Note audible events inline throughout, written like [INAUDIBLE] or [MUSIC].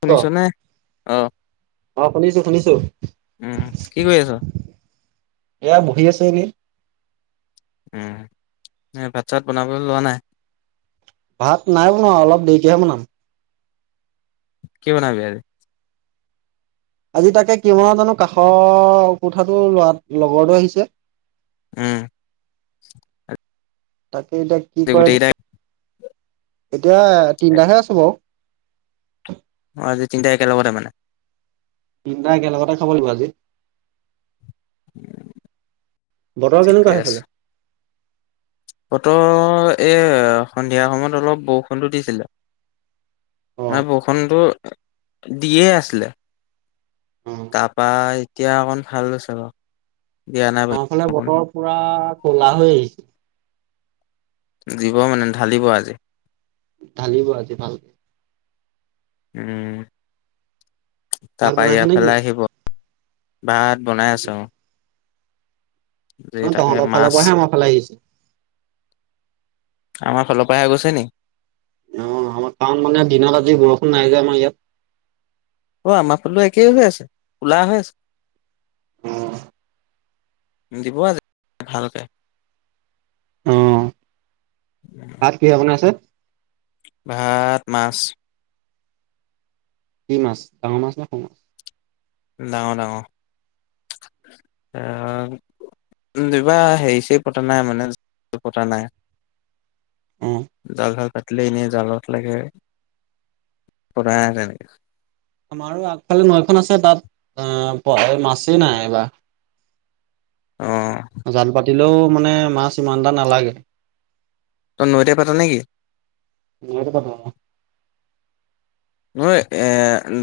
শুনিছ নে? অ'। অ' শুনিছো, শুনিছো। উম কি কৰি আছ? এয়া বহি আছে এনে- উ'ম ভাত চাত বনাবলৈ লোৱা নাই। ভাত নাই বনোৱা অলপ দেৰিকেহে বনাম। কি বনাবি আজি? আজি তাকে কিমানত জানো কাষৰ কোঠাটো লৰাটো, লগৰটো আহিছে। উ'ম। [UNINTELLIGIBLE] এতিয়া কি আজি কৰে গোটেইকেইটাই এতিয়া তিনিটাহে আছো বাৰু। আজি তিনিটাই একেলগতে মানে তিনিটা একেলগতে খাব লাগিব আজি। বতৰ ঠিকে কেনেকুৱা আছে। সেইফালে। বতৰ এ! সন্ধিয়া সময়ত অলপ বৰষুণটো দিছিলে। অ বৰষুণটো দিয়ে আছিলে অ তাৰাপা এতিয়া অকন ভাল হৈছে বাৰু। দিয়া নাই বাৰু এফালে বৰষুণ। বতৰ পুৰা পাহৰি। দিব মানে ঢালিব আজি। ঢালিব আজি ভালকে উ'ম। ভাত তাৰাপা বনাইছে নেকি এয়াফালেই আহিব। ভাত বনাই আছো। যে অ' তাকে তহঁতৰ ফালৰ মাছ পৰাহে আমাৰ ফালে আহিছে। আমাৰ ফালৰ পৰাই হৈ গৈছে নি। অ' আমাৰ কাৰণ মানে দিনত আজি বৰষুণ নাই। যে আমাৰ ইয়াত। অ' আমাৰ ফালে একেই হৈ আছে কোলা হৈ আছে। অ'। দিব আজি ভালকে। উ'ম। ভাত কিহে বনাইছে? ভাত মাছ কি মাছ ডাঙৰ মাছ নে সৰু মাছ? ডাঙৰ ডাঙৰ এ! কিবা হেৰিছেই পতা নাই মানে পতা নাই। অ ভাল, ভাল। এনে জালত লাগে। সদায় সদায় লাগে। আমাৰো আগফালে নৈখন আছে। তাত অ' প মাছেই নাই এইবাৰ। অ জাল পাত- আৰু মানে মাছ ইমানটা নালাগে। নৈতে পাতা নেকি? নৈৰ কথা নৈ এ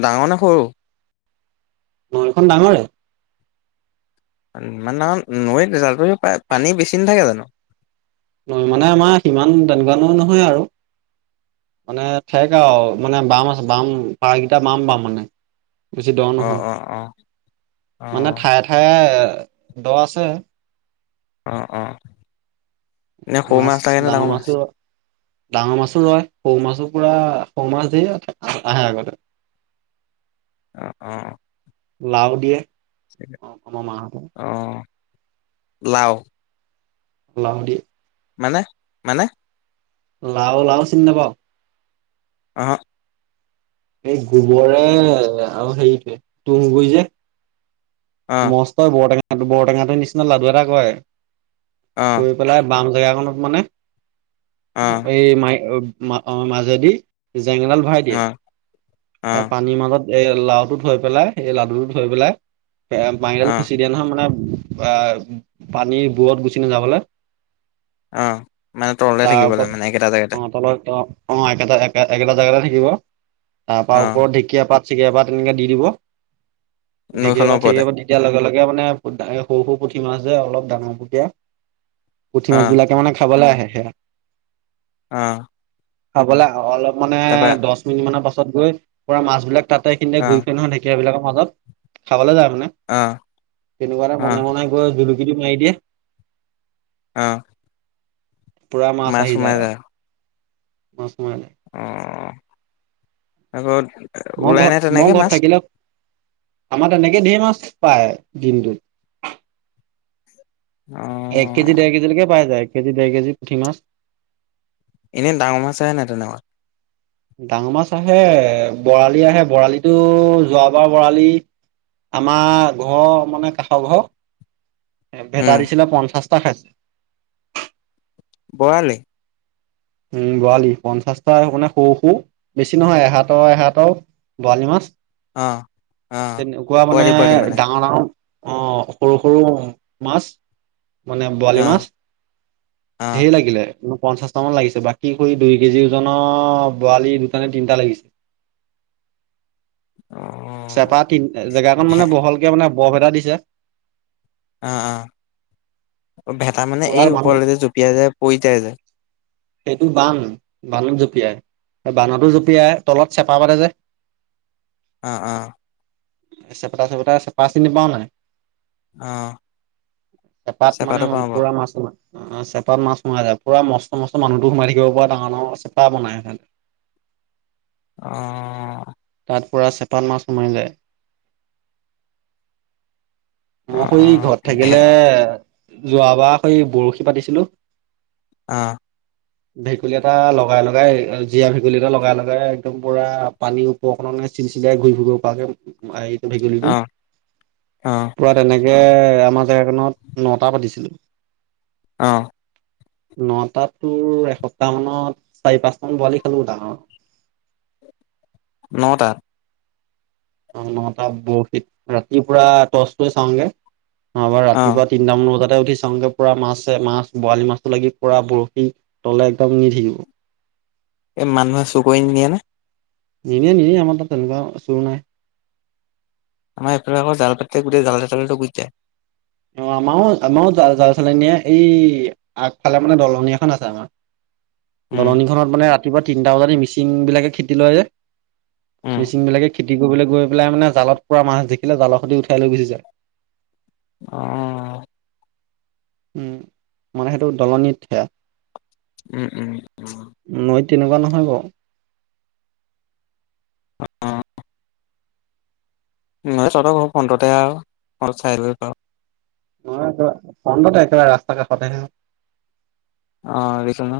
ডাঙৰ না সৰু নৈখন ডাঙৰে। ইমান ডাঙৰ নৈত জাল পাতিব পাৰে। পানী বেছি নাথাকে জানো? নৈ মানে আমাৰ সিমান তেনেকুৱা নৈ নহয় আৰু। মানে ঠেক আৰু মানে বাম আছে বাম পাৰকেইটা বাম বাম মানে। বেছি দ অ নহয়। অ অ অ মানে ঠায়ে ঠায়ে দ' আছে অ, অ'। ইনে সৰু মাছ লগে নে ডাঙৰ মাছ? ডাঙৰ মাছো লয়। সৰু মাছো পুৰা সৰু মাছ ধেৰ আহে আগতে। অ, অ'। লাও দিয়ে আমাৰ মা হতে। লও লাও দিয়ে। মানে, মানে? লাও, লাও চিনি নাপাঅ? অহ। এই গোবৰে আৰু হেৰিটোৱে তুঁহগুৰি যে অ অ মস্ত বৰ টেঙা বৰটেঙাটোৰ নিচিনা লাডু এটা কৰে অ কৰী পেলাই বাম জেগাকনত মানে এই মাই অ, মাজেদি জেঙ এডাল ভৰাই দিয়ে। অ অ তাৰ পানীৰ মাজত এই লাও টো থৈ পেলাই এই লাডু টো থৈ পেলাই এ মাৰিডাল অ খুচি দিয়ে নহয় মানে ই'পানীৰ বোৰত গুচি নাযাবলৈ আহ মানে তললে তাৰ থাকিব ওপৰত লাগে মানে একেটা অ জেগাতে। তলত অ একেটা একে একেটা জেগাতে থাকিব। তাৰ অ পৰা ওপৰত ঢেকীয়া পাত। ঢেকীয়াপাত এনেকে দি দিব। নৈখনৰ ঢেকীয়াপাত তে ওপৰতে আকৌ তেতিয়া লগে লগে এইয়া মানে সৰু সৰু পুঠি মাছ যে অলপ ডাঙৰ পুতিয়া পুঠি অ মাছ বিলাকে মানে খাবলৈ আহে। [UNINTELLIGIBLE] অ'। খাবলে অলপ মানে তাৰপা দশ মিনিমানৰ পাছত তাত গৈ পৰা মাছবিলাক তাতে সিহঁতে অ ঘুৰি ফুৰে নহ ঢেকীয়া বিলাকত মাজত খাবলৈ যাম। মানে অ তেনেকুৱা এটা অ বনাই বনাই গৈ আছিলো। ইতোক মাৰি দিয়ে। আহ! পুৰা মাছ আহি যায় আৰু [UNINTELLIGIBLE] মানে? আগত মই ঘৰত মই ঘৰত থাকিলেও [INAUDIBLE] আমাৰ তেনেকে ধেই মাছ পায় দিনটোত [INAUDIBLE] অ এক কেজি দেৰ কেজি লৈকে পাই যায় এক কেজি দেৰ কেজি পুঠি মাছ এনেই ডাঙৰ মাছে আহে নাই তেনেকুৱা? ডাঙৰ মাছ আহে বৰালি আহে বৰালিতটো যোৱাবাৰ বৰালি আমাৰ ঘৰ মানে কাষৰ ঘৰ এ উম ভেটা দিছে। চাস্তা খাইছে [INAUDIBLE] বৰালি উম বৰালি পঞ্চাশটা আপোনাৰ সৰু সৰু বেছি নহয় এহাট এহাট বৰালি মাছ অ অ [INAUDIBLE] তেনেকুৱা মানে পোৱালি পোৱালি মানে ডাঙৰ ডাঙৰ অ সৰু সৰু মাছ। মানে অ বৰালি মাছ অ [INAUDIBLE] ধেৰ লাগিলে ম পঞ্চাশ মান লিছে বাকী খ দুই কেজি ওজনৰ বৰাালি দুটা নে তিনিটা লাগিছে। অ চেপা তিনি জেগাক ভে মানে বহলকে মানে বৰফেটা দিছে আহ অ! ভেটাা মানে পুৰা এই মানুহ ওপৰলৈ যে জঁপিয়াই যায় পৰিতাই যায়। সেইটো বান বানত জঁপিয়াই বানতো জঁপিয়াই তলত চেপা পাতে যে অ' অ' চেপটা চেপটা চেপা চিনি পাও নাই অ এপাত মানে চেপাটো পাওঁ বাৰু পুৰা মাছ। পেটত মাছ মঙায় পৰা মষ্ট মষ্ট মানুহতো সোমাই থাকিব পৰা ডাঙৰ ডাঙৰ চেপা বনাই স অ! তাত পৰা চেপাল মাছ মাৰ যায়। অ অ [UNINTELLIGIBLE] ঘৰত ভে থাকিলে। যোৱাবাৰ সেই বৰশী পাতিছিলোঁ। অ'! ভেকুলী এটা লগাই, লগাই। জীয়া ভেকুলী এটা লগাই, লগাই একদম পুৰা পানী ওপৰ খনত চিল চিলাই ঘূৰি ফূৰিব পৰাকে ভেকুলীটো অ'! অ'! পুৰা তেনেকে আমাৰ জেগাকনত নটা পাতিছিলোঁ। অ'! নটাত তোৰ, এসপ্তাহ মানত, চাৰি পাঁচ মান বোৱালি খালোঁ ডাঙৰ। ন টাত। অ'! নটা বৰশীত ৰাতি পুৰা টৰ্চ লৈ চাওঁগে। আমাৰ অ', ৰাতিপুৱা তিনটা মান বজাত উঠি চাওঁগে পুৰা মাছে, মাছ। বৰালি মাছটো লাগি পৰা বৰশী তলে একদম নি থাকিব। এই মানুহে চুৰ কৰি নিয়ে নে? নিনিয়ে, নিনিয়ে আমাৰ তাত তেনেকুৱা চুৰ নাই। আমাৰ এইফালে আকৌ জাল পাতোতে, গোটেই জালে চালে গুচি যায়। অ'! আমাৰো, আমাৰো জালে চালে নিয়ে। এই, আগফালে মানে, দলনি এখন আছে আমাৰ। উম, দলনিখনত মানে ৰাতিপুৱা তিনটা বজাত মিচিং বিলাকে খেতি লয় যে উম, মিচিং বিলাকে। খেতি কৰিবলৈ গৈ পেলাই মানে, জালত পৰা মাছ দেখিলে জালৰ সৈতে উঠাই লৈ গুচি যায়। অঁ! উম! মানে, সেইটো দলনিত সেয়া উম! উম! নৈত তেনেকুৱা নহয় বাৰু। অ'! চলক [UNINTELLIGIBLE] [UNINTELLIGIBLE] ফ্ৰণ্টতে একেবাৰে ৰাস্তা কাষতে। অ'! দিছে ন'।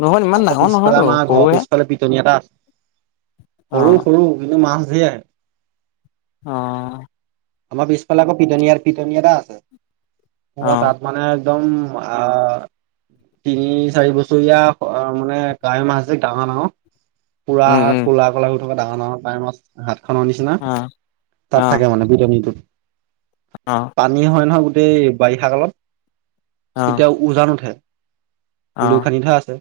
নহয় ইমান আকৌ, ডাঙৰ পিছফালে নহয়তো আমাৰ ঘৰৰ সৰুহে পিছফালে পিটনি এটা সৰু, অ', সৰু কিন্তু মাছ দিয়াই। অঁ! আমাৰ পিছফালে আকৌ পিতনিয়াৰ পিতনি এটা আছে। পৰা অ', তাত মানে একদম আ' তিনি, চাৰি বছৰীয়া মানে, কাৱৈ মাছ যে ডাঙৰ, ডাঙৰ পুৰা উম, উম, ক'লা ক'লা হৈ থকা। ডাঙৰ, ডাঙৰ কাৱৈ মাছ সাতটা [UNINTELLIGIBLE] নিচিনা অ', তাত অ', থাকে মানে। [UNINTELLIGIBLE] অ', পানী হয় নহয়। গো গোটেই বাৰিষা কালত। অ', অ', তেতিয়া উজান উঠে। লো খান্দি থোৱা আছে।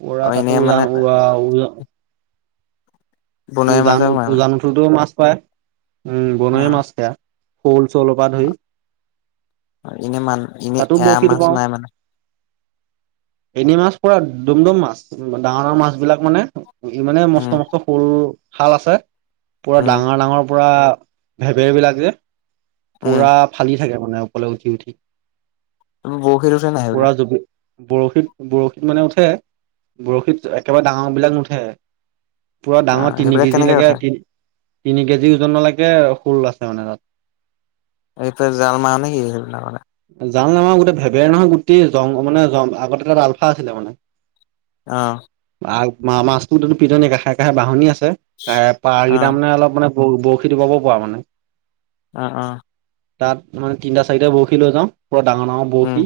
পৰা অ', এনে তাতো মানে উজান উৰা উ বনৰীয়া উজান মাছহে সোমাই মানে উজান উঠোতেও মাছ [INAUDIBLE] উম বনৰীয়া অ', মাছ সেয়া শ'ল চলৰ পৰা ধৰি এনে মান এনে তাতো এৰা বৰশীটো মাছ বাওঁ নাই মানে এনে মাছ পুৰা ডমদম মাছ ডাঙৰ ডাঙৰ মাছ বিলাক মানে ইমানে মস্ত উম, মস্ত শ'ল শাল আছে পুৰা উম, ডাঙৰ ডাঙৰ [UNINTELLIGIBLE] [UNINTELLIGIBLE] বিলাক যে উম, পুৰা ফালি থাকে মানে মানে ওপৰলে উঠি উঠি তুমি বৰশীত উঠে নাই পুৰা এইবিলাক? জুপি বৰশীত বৰশীত মানে উঠে বৰশীত একেবাৰে ডাঙৰ বিলাক নুঠে পুৰা ডাঙৰ অ', তিনি সেইবিলাক কেজি কেনেকে উঠে? লৈকে তি তিনি কেজি [UNINTELLIGIBLE] শল আছে মানে তাত [UNINTELLIGIBLE] জাল নে মাৰ গোটেই ভেবেৰ নহয় গোটেই জং মানে জ আগতে তাত আলফা আছিলে তাৰমানে আহ আ মাজতো পিতনী কাষে কষে বাহঁনি আছে। এ পাৰ অ কেইটাৰ মানে অলপ মানে ব বৰশীটো বাব পৰা মানে অ অ তাত মানে তিনিটা চাৰিটা বৰসী লৈ যাওঁ। পৰা ডাঙৰ ডাঙৰ উম বৰশী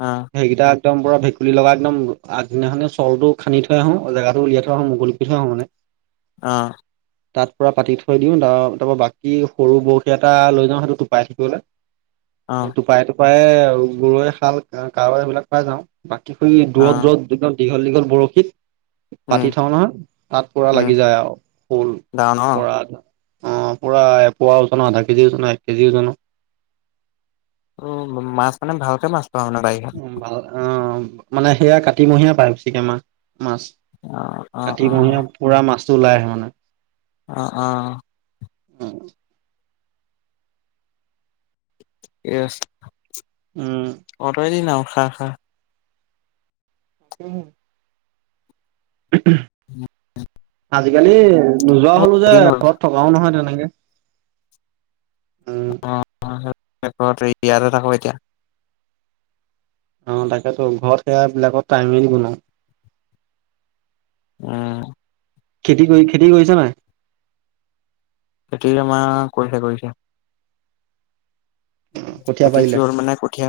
অ একদম পুৰা ভেকুলী লগা একদম আগদিনাখনে চলটো খানদি থৈ আহো জেগাতটো উলিয়াই থৈ আহো মুকলি কৰি থৈ আহো মানে। আহ তাত পৰা পাতি থৈ দিওঁ ত তাৰ পৰা বাকী সৰু বৰশী এটা লৈ যাওঁ সেইটো টোপাই অ থাকিবলৈ টুপাই টো প্ৰায় গৰৈ, শাল, কাৱৈ এইবিলাক পাই যাওঁ। বাকী [UNINTELLIGIBLE] অ দূৰত দূৰত দীঘল দীঘল বৰশীত উম পাতি থওঁ নহয়, তাত পুৰা উম লাগি যায় আৰু শল ডাঙৰ ন অ', [UNINTELLIGIBLE] অ পুৰা এপুৱা ওজন ৰ, আধা কেজি ওজনৰ, এক কেজি ওজনৰ। উ মাছ মানে ভালকে মাছ পাওঁ মানে বাৰিষাত অ মানে সেয়া কাতিমহীয়া পায় ছাগে মা মাছ অ অ অ কাতিমহীয়া পুৰা মাছ ওলাই আহে মানে। অ'- অ'। উম। এয়েছ। অতৰ দিনাও খা, খা। উম। [INAUDIBLE] আজিকালি নোযোৱা মোৰ হ'লো বহুত যে দিন হ'ল ঘৰত থকাও নহয় তেনেক [INAUDIBLE] অহ, আ [UNINTELLIGIBLE] ইয়াতে থাক' এতিয়া। অ', তাকেটো ঘৰত সেয়া বিলাকত টাইমেই দিব ন'। উম। খেতি কৰি, খেতি কৰিছা নাই। সেইটোৱে তোমাৰ কৰিছে, কৰিছে। কঠীয়া পাৰিলে খেতিটোৰ মানে কঠীয়া,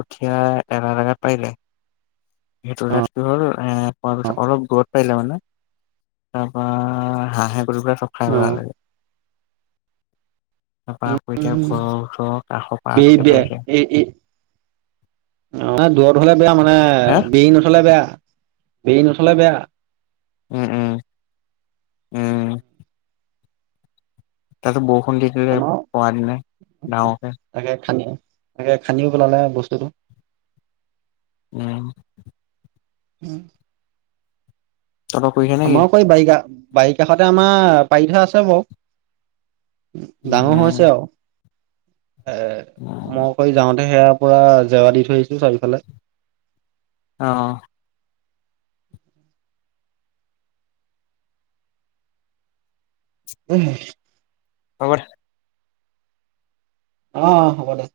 কঠীয়া তেৰাত পাৰিলে সেইটো অ' হাত কি হ'ল এ হোৱা পিছত অ' অলপ দূৰত পাৰিলে মানে, তাৰপা হাঁহে সৰু পা চব খাই উম। পেলালে। তাৰপা আকৌ এতিয়া ঘৰ চৰ এই বে এই এই, দূৰত হ'লে বেয়া মানুহ হে বেৰি নথলে বেয়া, বেৰি নথলে। কলে বেয়া উম, উম, উম। তাতে ব খুন্দি দিলে আমাৰ পৰা দিনাই ডাঙৰকে এনেকে খান্দিও পেলালে বস্তুটো উম। উম। তহঁতৰ কৰিছে নেকি আমাৰ সেই বাইগা বাৰি কাষতে আমাৰ পাৰি থোৱা আছে বাৰু উ, উম ডাঙৰ হৈছে উম আৰু এ ম উম কৈ যাওঁ হেয়াৰ পৰা জেৱৰা দি থৈ আহিছো চাৰিওফালে। অ', [INAUDIBLE] হ'ব দে। অ হ'ব দে।